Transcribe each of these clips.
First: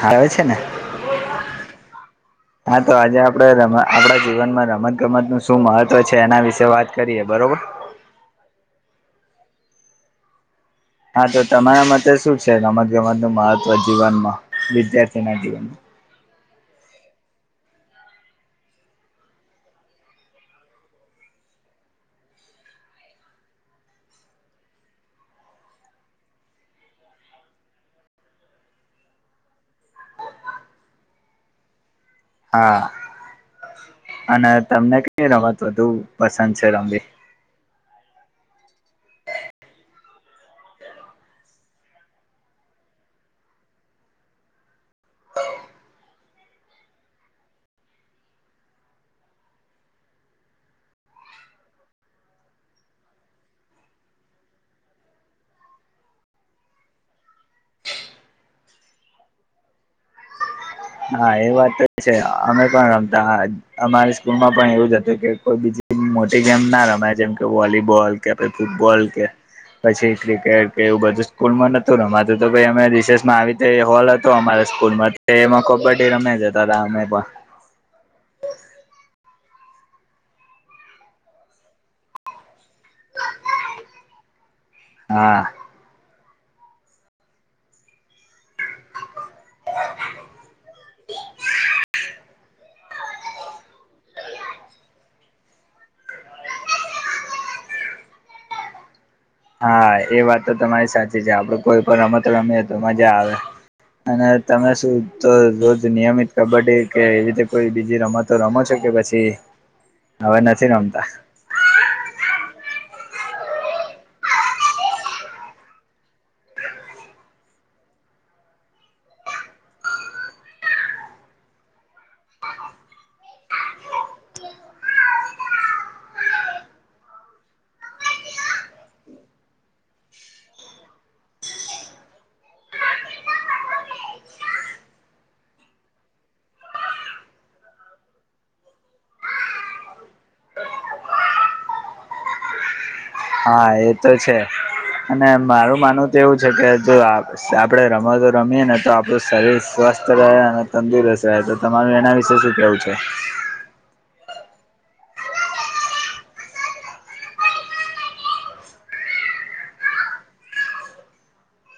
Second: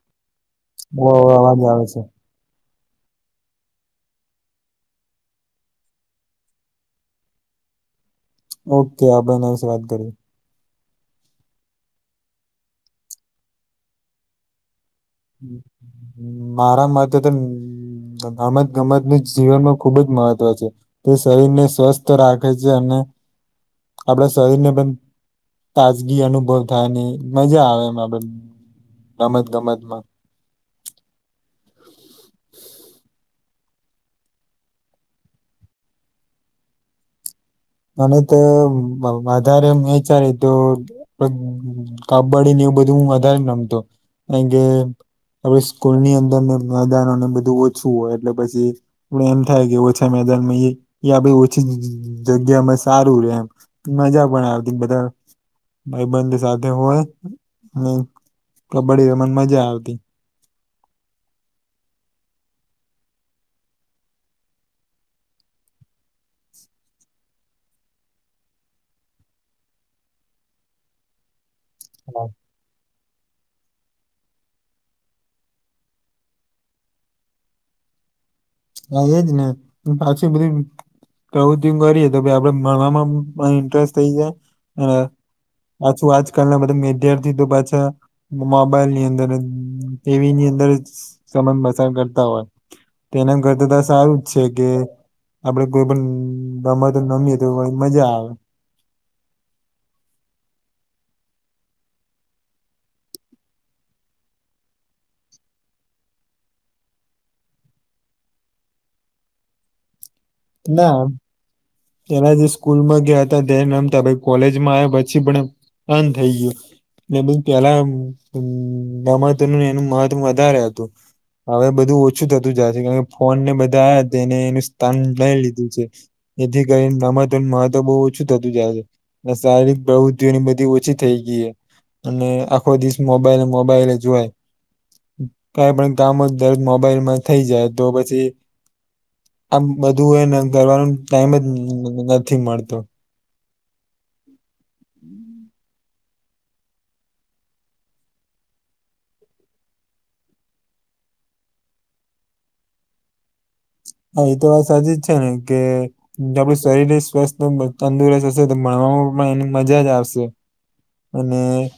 હ આવે છે ને ઓ અવાજ આવે છે હા તો આજે આપડે ર આપણા જીવનમાં રમત ગમત નું શું મહત્વ છે એના વિશે વાત કરીએ બરોબર ઓકે આપણે એના વિશે વાત કરીએ હા તો તમારા માટેતે શું છે રમત ગમત નું મહત્વ જીવનમાં વિદ્યાર્થી મારા માટેતે તો ગમત ગમતને જીવનમાં ખુબ જ મહત્વ છે તે શરીરને સ્વસ્થ રાખે છે અને આપણા શરીરને પણ તાજગી અનુભવ થાય ને મજા આવે એમ આપડે ગમત ગમતમાં [unintelligible] હા અને તમને કઈ રમત વધુ પસંદ છે રમવી મને તો વધારે વિચારી તો કબડડી ને એવું બધું હું વધારેને રમતો કાર કે હવે સ્કૂલ ની અંદર ને મેદાનને બધું ઓછું હોય એટલે પછી એમ થાય કે ઓછા મેદાન માં [unintelligible] ઓછી જગ્યામાં સારું રે એમ મજા પણ આવતી બધા ભાઈબંધ સાથે હોય કબડ્ડી રમને મજા આવતી હા એ વાત તો છે અમે પણ રમતા અમારી સ્કૂલ માં પણ એવું જ હતું કે કોઈ બીજું મોટી ગેમ ના રમા જેમ કે વોલીબોલ કે પાઈ ફૂટબોલ કે પછી એટલે કે કે એવું બધું સ્કૂલમાં નત અમાર તોાઈ અમે રશેષમાં આવી રીતે હોલ હતો અમારા સ્કૂલમાં તો એમાં કબડ્ડી રમે જતા હતા અમે પણ હ એજ ને પાછી બધી પ્રવૃત્તિ કરીએ તો આપડે મળવામાં ઇન્ટરેસ્ટ થઇ જાય અને હા પાછું આજકાલ બધા વિદ્યાર્થી તો પાછા મોબાઈલ ની અંદર જ ટીવીની અંદર જ સમય પસાર કરતા હોય તો એના કરતા તો સારું જ છે કે આપડે કોઈ પણ રમ તો નમીએ તો મજા આવે હા એ વાત તો તમારી સાચી છે આપડ કોઈ પણ રમત રમે તો મજા આવે અને તમે શું તો રોજ નિયમિત કબડ્ડી કે એ રીતે કોઈ બીજી રમત તો રમ શો કે પછી. હવે નથી ના રમતા પના જે સ્કૂલમાં ગયા હતા ધ્યાન રમતા કોલેજમાં આવ્યા પછી પણ બધ થઇ ગયું એ પેલા રમત ન એનું મહત્વ વધારે હતું હવે બધું ઓછું થતું જાય છે કારણ કે ફોન ને બધા આ હતા એને એનું સ્થાન લઈ લીધું છે. એથી કરી નામાતરણ મહત્વ બહુ ઓછું થતું જાય છે શારીરિક પ્રવૃતિઓની બધી ઓછી થઈ ગઈ અને આખો દિવસ મોબાઈલ મોબાઈલે જોય- કઈ પણ કામો દરેક મોબાઈલમાં થઈ જાય તો પછી આમ બધું એ કરવાનું ટાઈમ જ નથી મળતો હા એ તો છે અને મારું માનવું તો એવું છે કે જો આપડણે રમતો રમીએ ને તો આપણું શરીર સ્વસ્થ રહે અને તંદુરસ્ત રહેતુ. તમારું એના વિશે શું કેવું છે. હા એ તો વાત સાચી જ છે ને કે આપડું શરીર સ્વસ્થ તંદુરસ્ત હશે તો ભણવામાં પણ એની મજા જ આવશે અને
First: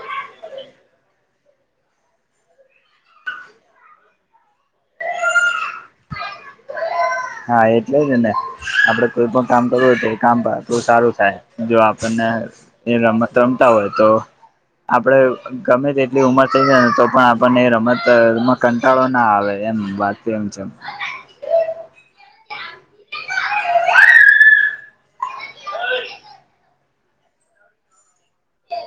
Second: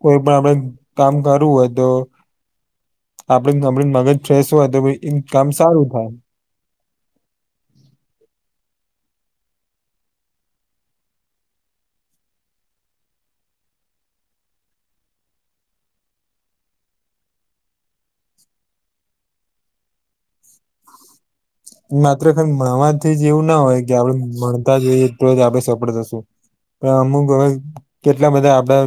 કોઈ પણ આપડણે કામ કરવું હોય તો આપડ આપ મગજ ફ્રેશ હોય તો એ કામ સારું થાય હા એટલે જ ને આપડે કોઈ પણ કામ કરવુંય તો એ કામ તો સારું થાય જો આપણને એ રમત રમતા હોય તો આપડે ગમે તેટલી ઉમર થઈ જાય ને તો પણ આપણને રમત કંટાળો ના આવે એમ વાત એમ છેમ માત્ર ખલી મળણવાથી જ એવું ના હોય કે આપડ ભણતા જ હોઈએ તો જ આપડે સફળ થશું પણ અમુક હવે કેટલા બધા આપડા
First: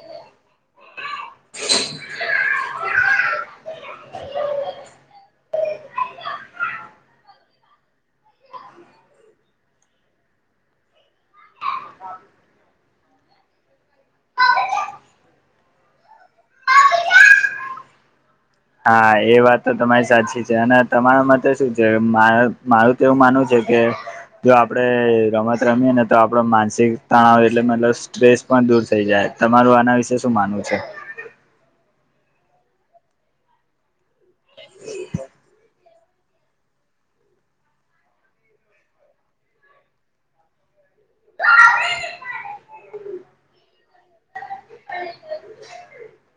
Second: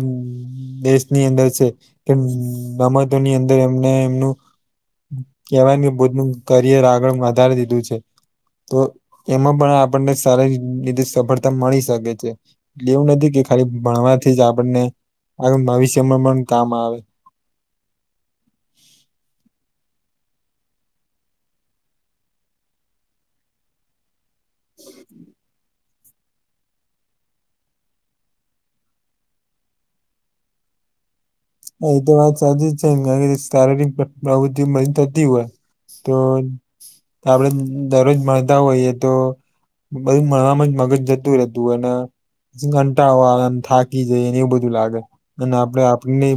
દેશની અંદર છે કે રમતોની અંદર એમને એમનું કહેવાયનું કે બુદ્ધ નું કરિયર આગળ આધારે દીધું છે. તો એમાં પણ આપણને સારી રીતે સફળતા મળી શકે છે. એવું નથી કે ખાલી ભણવાથી જ આપણને આગળ ભવિષ્યમાં પણ કામ આવે. હા એ વાત તો તમારી સાચી છે અને તમારા માટે શું છે મા મારું એવું માનુંવ છે કે જો આપડે રમત રમીએ ને તો આપડો માનસિક તણાવ એટલે મતલબ સ્ટ્રેસ પણ દૂર થઈ જાય તમારું આના વિશે શું માનવું છે. હ એ તો વાત સાચી જ છે શારીરિક પ્રવૃત્તિ બ થતી હોય તો આપડે દરરોજ મળણતા હોઈયએ તો બધ મણમાં જ મગજ જતું રહેતું એને ઘંટા વાળ થાકી જઈને એવું બધું લાગે અને આપડે આપને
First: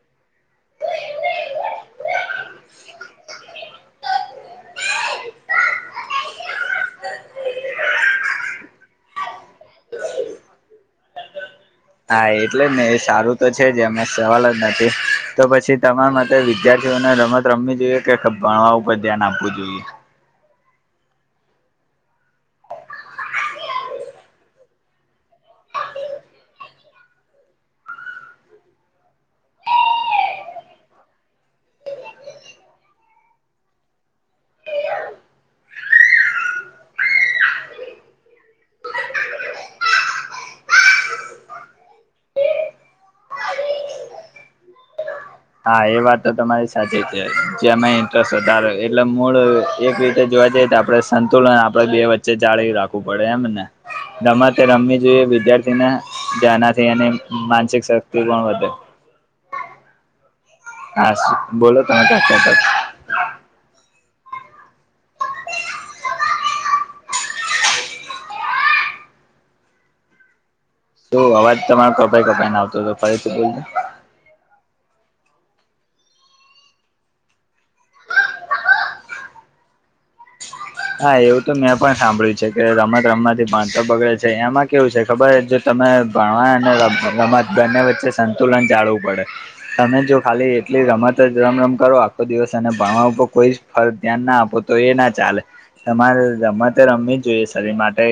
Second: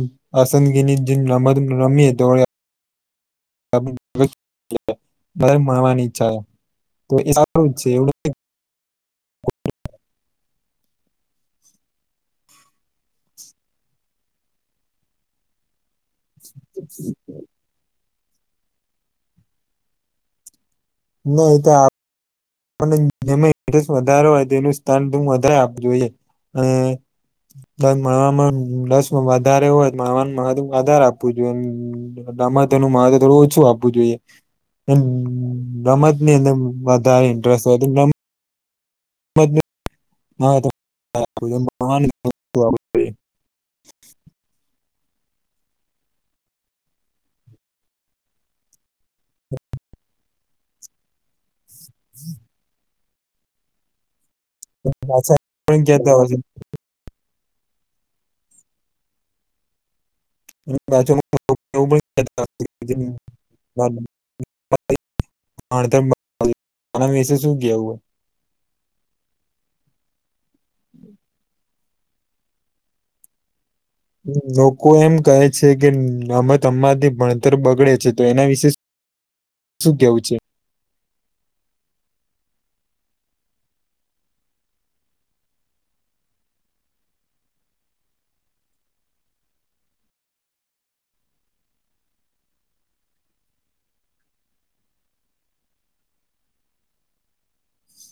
અસંદગીની જે રમત રમીએ તોએ [inaudible] [unintelligible] હા એટલે જ ને એ સારું તો છે જે અમે સવાલ જ નથી. તો પછી તમારા માટેતે વિદ્યાર્થીઓને રમત રમવી જોઈએ કે ભણવા ઉપર ધ્યાન આપવું જોઈએ? નઈ એતો જેમાં ઇન્ટ્રેસ્ટ વધારે હોય તેનું સ્થાન વધારે આપવું જોઈએ. [inaudible] સ માણવામાં રસ વધારે હોય માણવાનું મહત્વ વધારે આપું જોઈએમ. દામાં તેનું મારે થોડું ઓછું આપવું જોઈએ. ગમત ની અંદર વધારે ઇન્ટરેસ્ટ [unintelligible] [unintelligible] હા એ વાત તો તમારી સાચી છે. જેમાં ઇન્ટરેસ્ટ વધારે એટલે મૂળ એક રીતે જોવા જઈએ તો આપણે સંતુલન આપડે બે વચ્ચે જાળવી રાખવું પડે એમ ને. રમતે રમવી જોઈએ પણ વિદ્યાર્થીને કેતા હોય છે ધ્યાનાથી અને માનસિક શક્તિ પણ વધે. [unintelligible] હા બોલો તમે [unintelligible] વિશે શું કેવું હો? [inaudible] તો અવાજ તમારો કપાઈ કપાઈ ને આવતો હતો ફરીથી બોલ. લોકો એમ કહે છે કે રમવાથી અમાથી ભણતર બગડે છે તો એના વિશે શું કેવું છે? હા એવું તો મેં પણ સાંભળ્યું છે કે રમત રમતથી ભણતર બગડે છે. એમાં કેવું છે ખબર તમે ભણવા અને રમત બંને વચ્ચે સંતુલન ચાલવું પડે. તમે જો ખાલી એટલી રમત જ રમ રમ કરો આખો દિવસ અને ભણવા ઉપર કોઈ ફરત ધ્યાન ના આપો, તો એ ના ચાલે. તમારે રમતે રમવી જ જોઈએ શરીર માટે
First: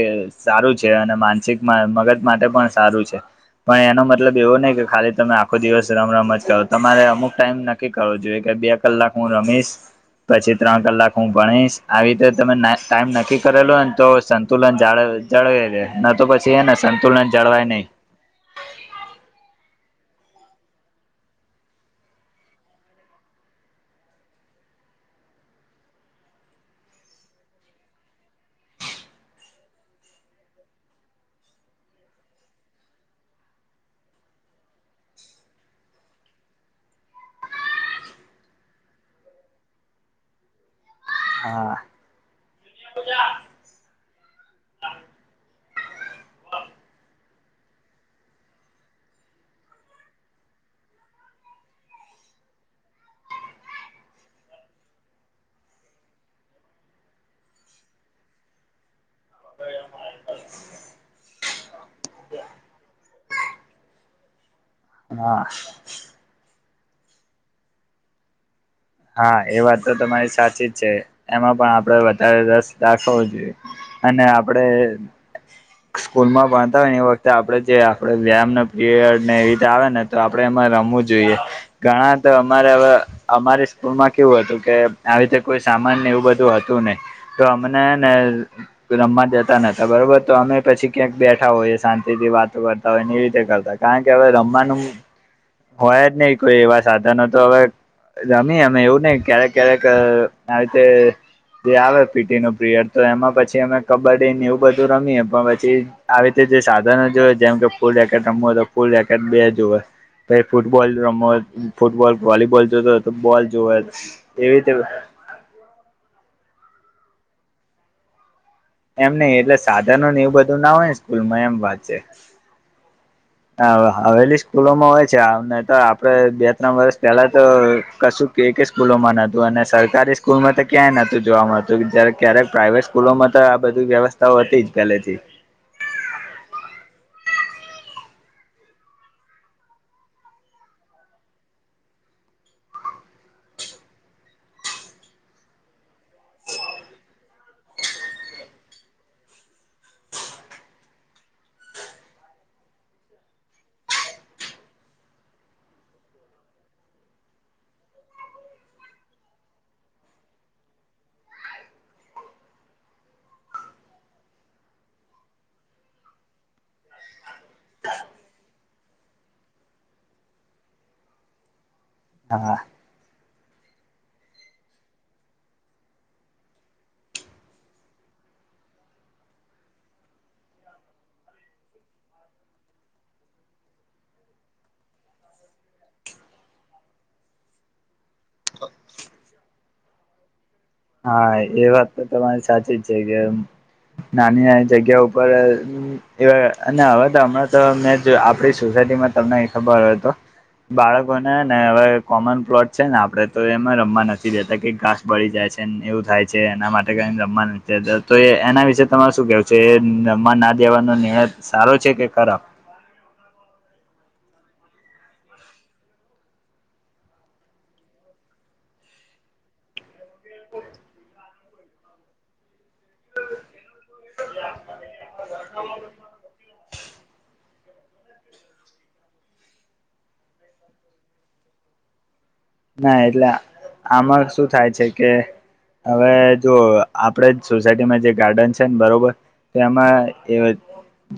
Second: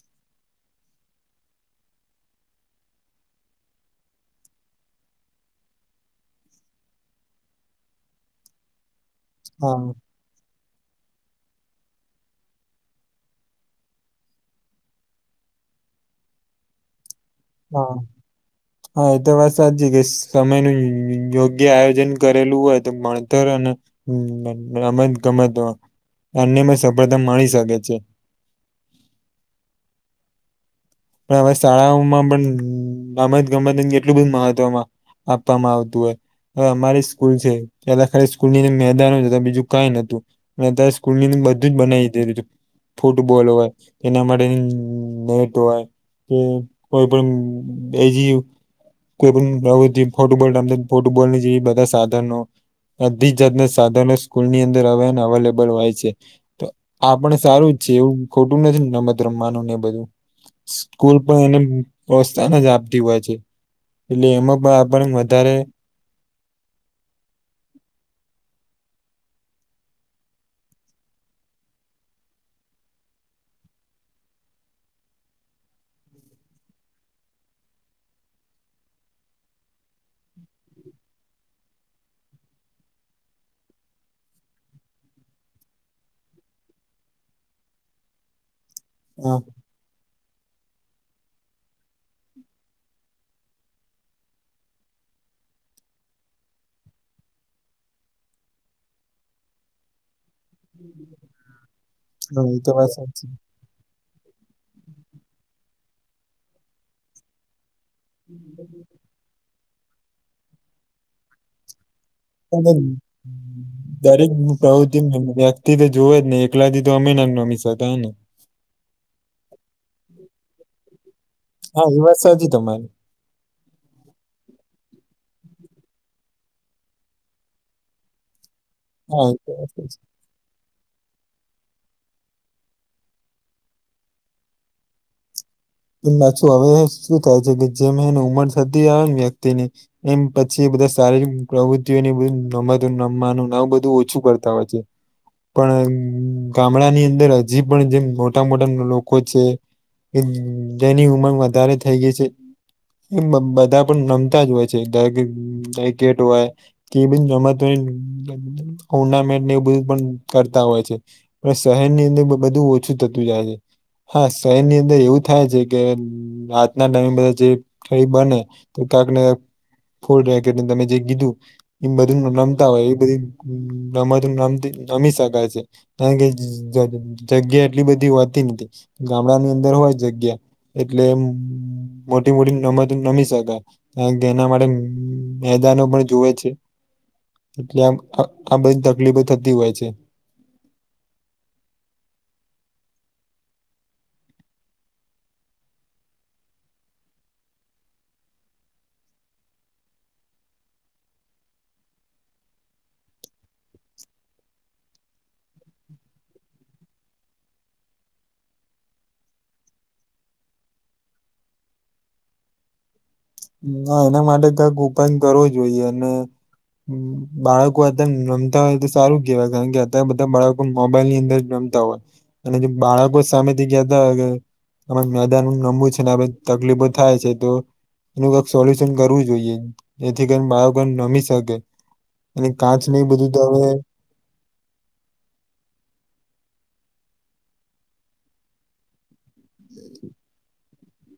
સારું છે અને માનસિક મગજ માટે પણ સારું છે. પણ એનો મતલબ એવો નહ કે ખાલી તમે આખો દિવસ રમ રમ જ કરો. તમારે અમુક ટાઈમ કી કરવો જોઈએ કે બે કલાક હું રમીશ હા પછી ત્રણ કલાક હું ભણીશ આવી તમે ટાઈમ નક્કી કરેલો હો ને તો સંતુલન જાળ જાળવે રહે ન તો પછી છે અને સંતુલન જળવાય નહીં. હા હા એ તો વાત સાચી કે સમય ન યોગ્ય આયોજન કરેલું હોય તો ભણતર અને હમ અમે જ ગમેત અનમાં સફળતા માણી શકે છે. પણ હવે શાળાઓમાં પણ રમત-ગમત કેટલું બધું મહત્વમાં આપવામાં આવતું હોય. હ અમારી સ્કૂલ છે, પેલા ખાલી સ્કૂલ ની મેદાન જ બીજું કઈ નતું ને અત્યારે સ્કૂલ ની અંદર બધું જ હા બનાવી દીધું હતું. ફૂટબોલ હોય તેના માટે નેટ હોય કે કોઈ પણ [unintelligible] કોઈ પણ પ્રવૃતિ ફોટબોલમ ફોટબોલની જે બધા સાધનો બધી જાતના સાધનો સ્કૂલ ની અંદરવે અવેલેબલ હોય છે. તો આ પણ સારું જ છે એવું ખોટું નથી ને રમત રમવાનું ને એ બધું. સ્કૂલ પણ એને પ્રોસ્સાહન જ આપતી હોય છે. એટલે એમાં પણ આપણ હા વધારે હા એ વાત તો તમારી સાચી જ છે એમાં પણ આપડ વધારે રસ દાખવો જોઈએ. અને આપડે સ્કૂલ માં ભણતા હોય ને એ વખતે આપડે જે આપણે વ્યામ પીરિયડને એવી રીતે આવે ને તો આપણે એમાં રમવું જોઈએ, ઘણા તો અમારે હવે અમારે સ્કૂલમાં કેવું હતું કે આવી રીતે કોઈ સામાન ને એવું બધું હતું નઈ. તો અમને ને રમવા હા દેતા નથી બરોબર તો અમે પછી ક્યાંક બેઠા હોઈએ શાંતિથી વાતો કરતા હોય એવી રીતે કરતા. કારણ કે હવે રમવાનું હોય જ નહી કોઈ એવા સાધનો તો હવે રમી એમ એવું નહી ક્યારેક ક્યારેક આ રીતે જે આવે પીટી હા નું એ વાત પીરયડ તો સાચી એમાં પછી અમે કબડ્ડી ને એવું બધું રમીએ પણ પછી આવી રીતે જે સાધનો જોય જેમ કે ફૂલ રેકેટ રમ હોય તો ફૂલ રેકેટ બે જુ હોય પ ફૂટબોલ રમ ફૂટબોલ વોલીબોલ પણ જોતો હતો તો બોલ જોવે દરેક હું એવી રીતે કહ છ એમ વ્યક્તિ થી તો જોવ જ ને એકલા થી તો અમે ના ન મીસા હતા ને એમ નહિ એટલે સાધનો ને એવું બધું ના હોય ને સ્કૂલમાં એમ હા એ વાત સાજી તમારી હા હવેલી સ્કૂલોમાં હોય છે તો આપડે બે ત્રણ વર્ષ પહેલા તો કશું એક જ સ્કૂલોમાં હા એ નતું તો અને વાત સાચી. સરકારી સ્કૂલમાં તો ક્યાંય નહત જોવા મળતું જ ક્યારેક પ્રાાઈવેટ સ્કૂલોમાં તો આ બધી વ્યવસ્થાઓ હતી જ પહેલેથી એ પાછું હવે શું થાય છે કે જેમ એને ઉંમર થતી આવે ને વ્યક્તિની એમ પછી બધા શારીરિક પ્રવૃત્તિઓને બધું રમતો રમવાનું બધું ઓછું કરતા હોય છે પણ ગામડા ની અંદર હજી પણ જેમ મોટા મોટા લોકો છે કે જેની ઉમર વધારે થઈ ગઈ છે એ બધા પણ રમતા જ હોય [unintelligible] કે બધી રમતોની ટુર્નામેન્ટ એ બધું પણ કરતા હોય છે પણ શહેરની અંદર બધું ઓછું થતું જાય છે હા શહેરની અંદર એવું થાય છે કે આજના ટાઈમ બધા જે કઈ બને તો કંક ને ફોડેકેટને તમે જે કીધું એ બધું હા રમતા હોય એ બધું રમતમ રમી શકાય છે કારણ કે જગ્યા એટલી બધી હોતી નથી ગામડાની અંદર હોય જગ્યા એટલે મોટી મોટી રમતો રમી શકય કારણ કે એના માટે મેદાનો પણ જુ વે છે એટલે આમ આ બધી તકલીફો થતી હોય છે હા એ વાત તો તમારી સાચી જ છે કે નાની નાની જગ્યા ઉપર એ અને હવે તો હમણાં તો મેં આપડી સોસાયટીમાં તમને ખબર હોય તો બાળકોને ને હવે કોમન પ્લોટ છે ને આપડે તો એમાં રમવા નથી દેતા કે ઘાસ બળી જાય છે એવું થાય છે એના માટે રમ તો એના વિશે તમારે શું કેવું છે એ રમવા ણા દેવાનો નિર્ણય સારો છે કે ખરાબ ણા એના માટે કઈક ઉપાય કરવો જોઈએ અને બાળકો અતને રમતા હોય તો સારું કેવાય કારણ કે બ બધા બાળકો મોબાઈલ ની અંદર રમતા હોય અને જે બાળકો સામેથી કહેતા હોય કે [unintelligible] નમવું છે ને તકલીફો થાય છે તો એનું કઈક સોલ્યુશન કરવું જોઈએ જેથી કરી બાળકોણ રમી શકે અને કાચ ના નહી એટલે બધું તો હવે આમાં શું થાય છે કે હવે જો આપડે સોસાયટીમાં જે ગાર્ડન છે ને બરોબર તો માં એ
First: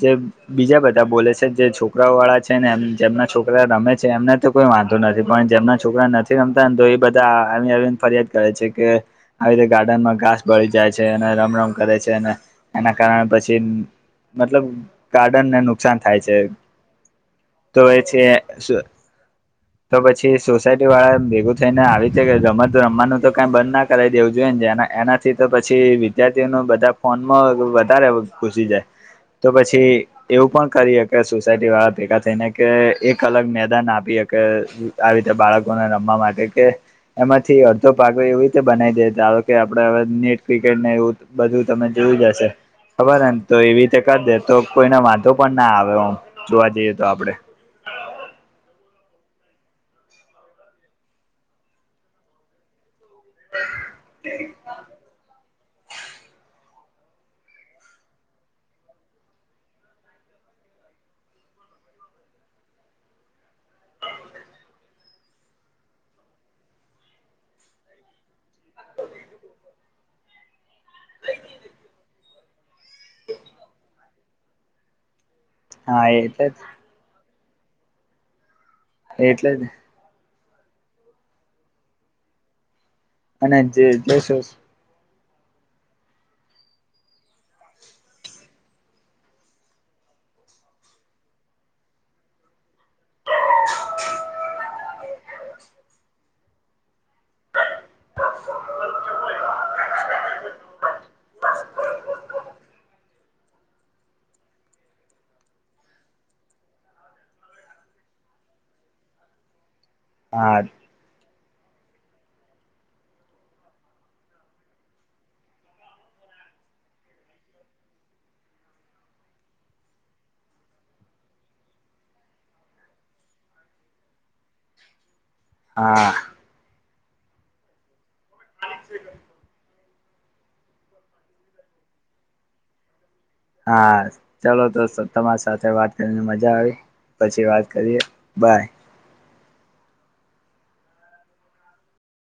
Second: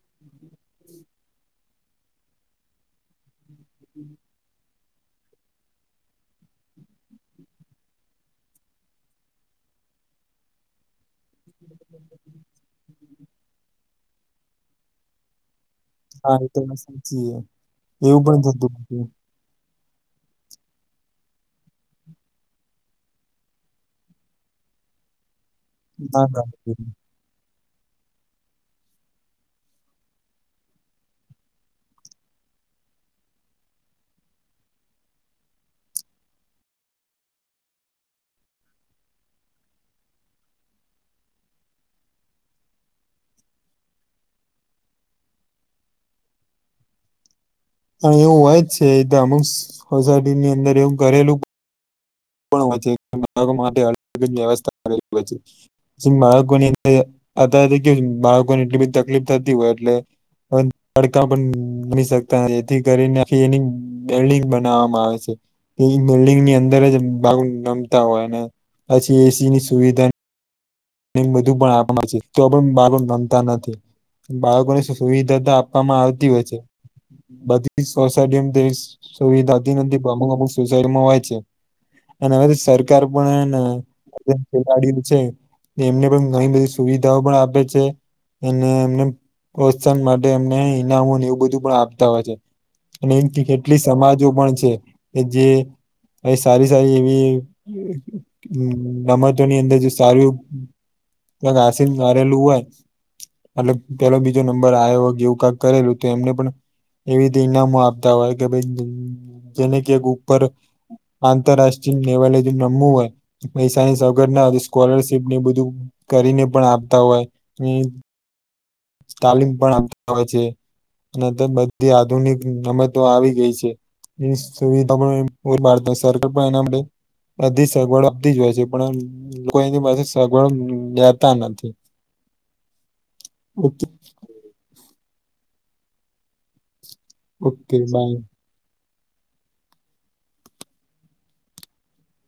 જે બીજા બધા બોલે છે જે છોકરાઓ વાળા છે ને એમ જેમના છોકરા રમે છે એમને તો કોઈ વાંધો નથી પણ જેમના છોકરા નથી રમતા ને તો એ બધા આવીને ફરિયાદ કરે છે કે આવી રીતે ગાર્ડનમાં ઘાસ ભળી જાય છે અને રમ રમ કરે છે અને એના કારણે પછી મતલબ ગાર્ડન ને એનું નુકસાન થાય છે આ રીતે સાચીએ તો એ એવું છે પણ થતું હતું તો પછી સોસાયટી વાળા ભેગું થઈને આવી છે કે રમત તો રમવાનું તો કઈ બંધ ના કરાય દેવું જોઈને એના તો પછી ના વિદ્યાર્થી ના. ન બધા ફોનમાં વધારે ગુસી જાય તો પછી એવું પણ કરી હકે સોસાયટી વાળા ભેગા થઈને કે એક અલગ મેદાન આપી કે આવી રીતે બાળકોને રમવા માટે કે એમાંથી અડધો પાગો એવી રીતે બનાવી દેતા કે આપડે હવે નેટ ક્રિકેટને એવું બધું તમે જેવું જશે. ખબર એમ તો એવી રીતે કરી દે તો કોઈને વાંધો પણ ના આવે આમ જોવા જઈએ તો આપડે. હ એવું હોય જ છે એ અમુક સોસાયટીની અંદર એવું ઘરેલું માટે અ વ્યવસ્થાલી હો બાળકોની [unintelligible] અત કે બાળકોને એટલી બધી તકલીફ થતી હોય એટલે તડકા પણ ન શકતા જેથી કરીને એની બિલ્ડિંગ બનાવવામાં આવે છે, એ બિલ્ડિંગ ની અંદર જ ભાગ નમતા હોય ને, પછી એ સી ની સુવિધા બધું પણ આપણ છે. તો પણ બાળ રમતા નથી, બાળકોને સુવિધા તો આપવામાં હા આવતી હોય એટલે છે. બધી સોસાયટી જ સુ એટલે જ દાદી ની અમુક અમુક [unintelligible] સુડમાં હોય છે, અને હવે તો સરકાર પણ અને જે જે ખેલાડીઓ છે. એમને પણ ઘણી બધી સુવિધાઓ પણ આપે છે. એને એમને પ્રોત્સાહન માટે એમને ઈનામોને એવું બધું પણ આપતા હોય છે. અને કેટલી સમાજો પણ છે, કે જે એ સારી સારી એવી, રમતોની અંદર સાર ત ઘાસને ભરેલું હોય. એટલે પેલો બીજો નંબર આવ એવું કક કરેલું તો એમને પણ એવી ઈનામો આપતા હોય કે ભાઈ જેને કક ઉપર. હા આંતરરાષ્ટ્રીય લેવલે રમવું હોય, પૈસાની સગર ના સ્કોલરશીપ ને બધ બધું કરીને પણ આપતા હોય. સ્ટાલિંગ પણ આવતા હોય છે. અને તે બધી આધુનિક રમતો આવી ગઈ છે, એ સુવિધા ભારત હા સરકાર પણ એના માટે અધી સગવડ આપતી જ હોય છે, પણ લોકો એની પાસે સગવડ લેતા નથી. ઓકે હા ચાલો તો તમારી સાથે વાત કરીને મજા આવી, પછી વાત ઓકે કરીએ. Bye by.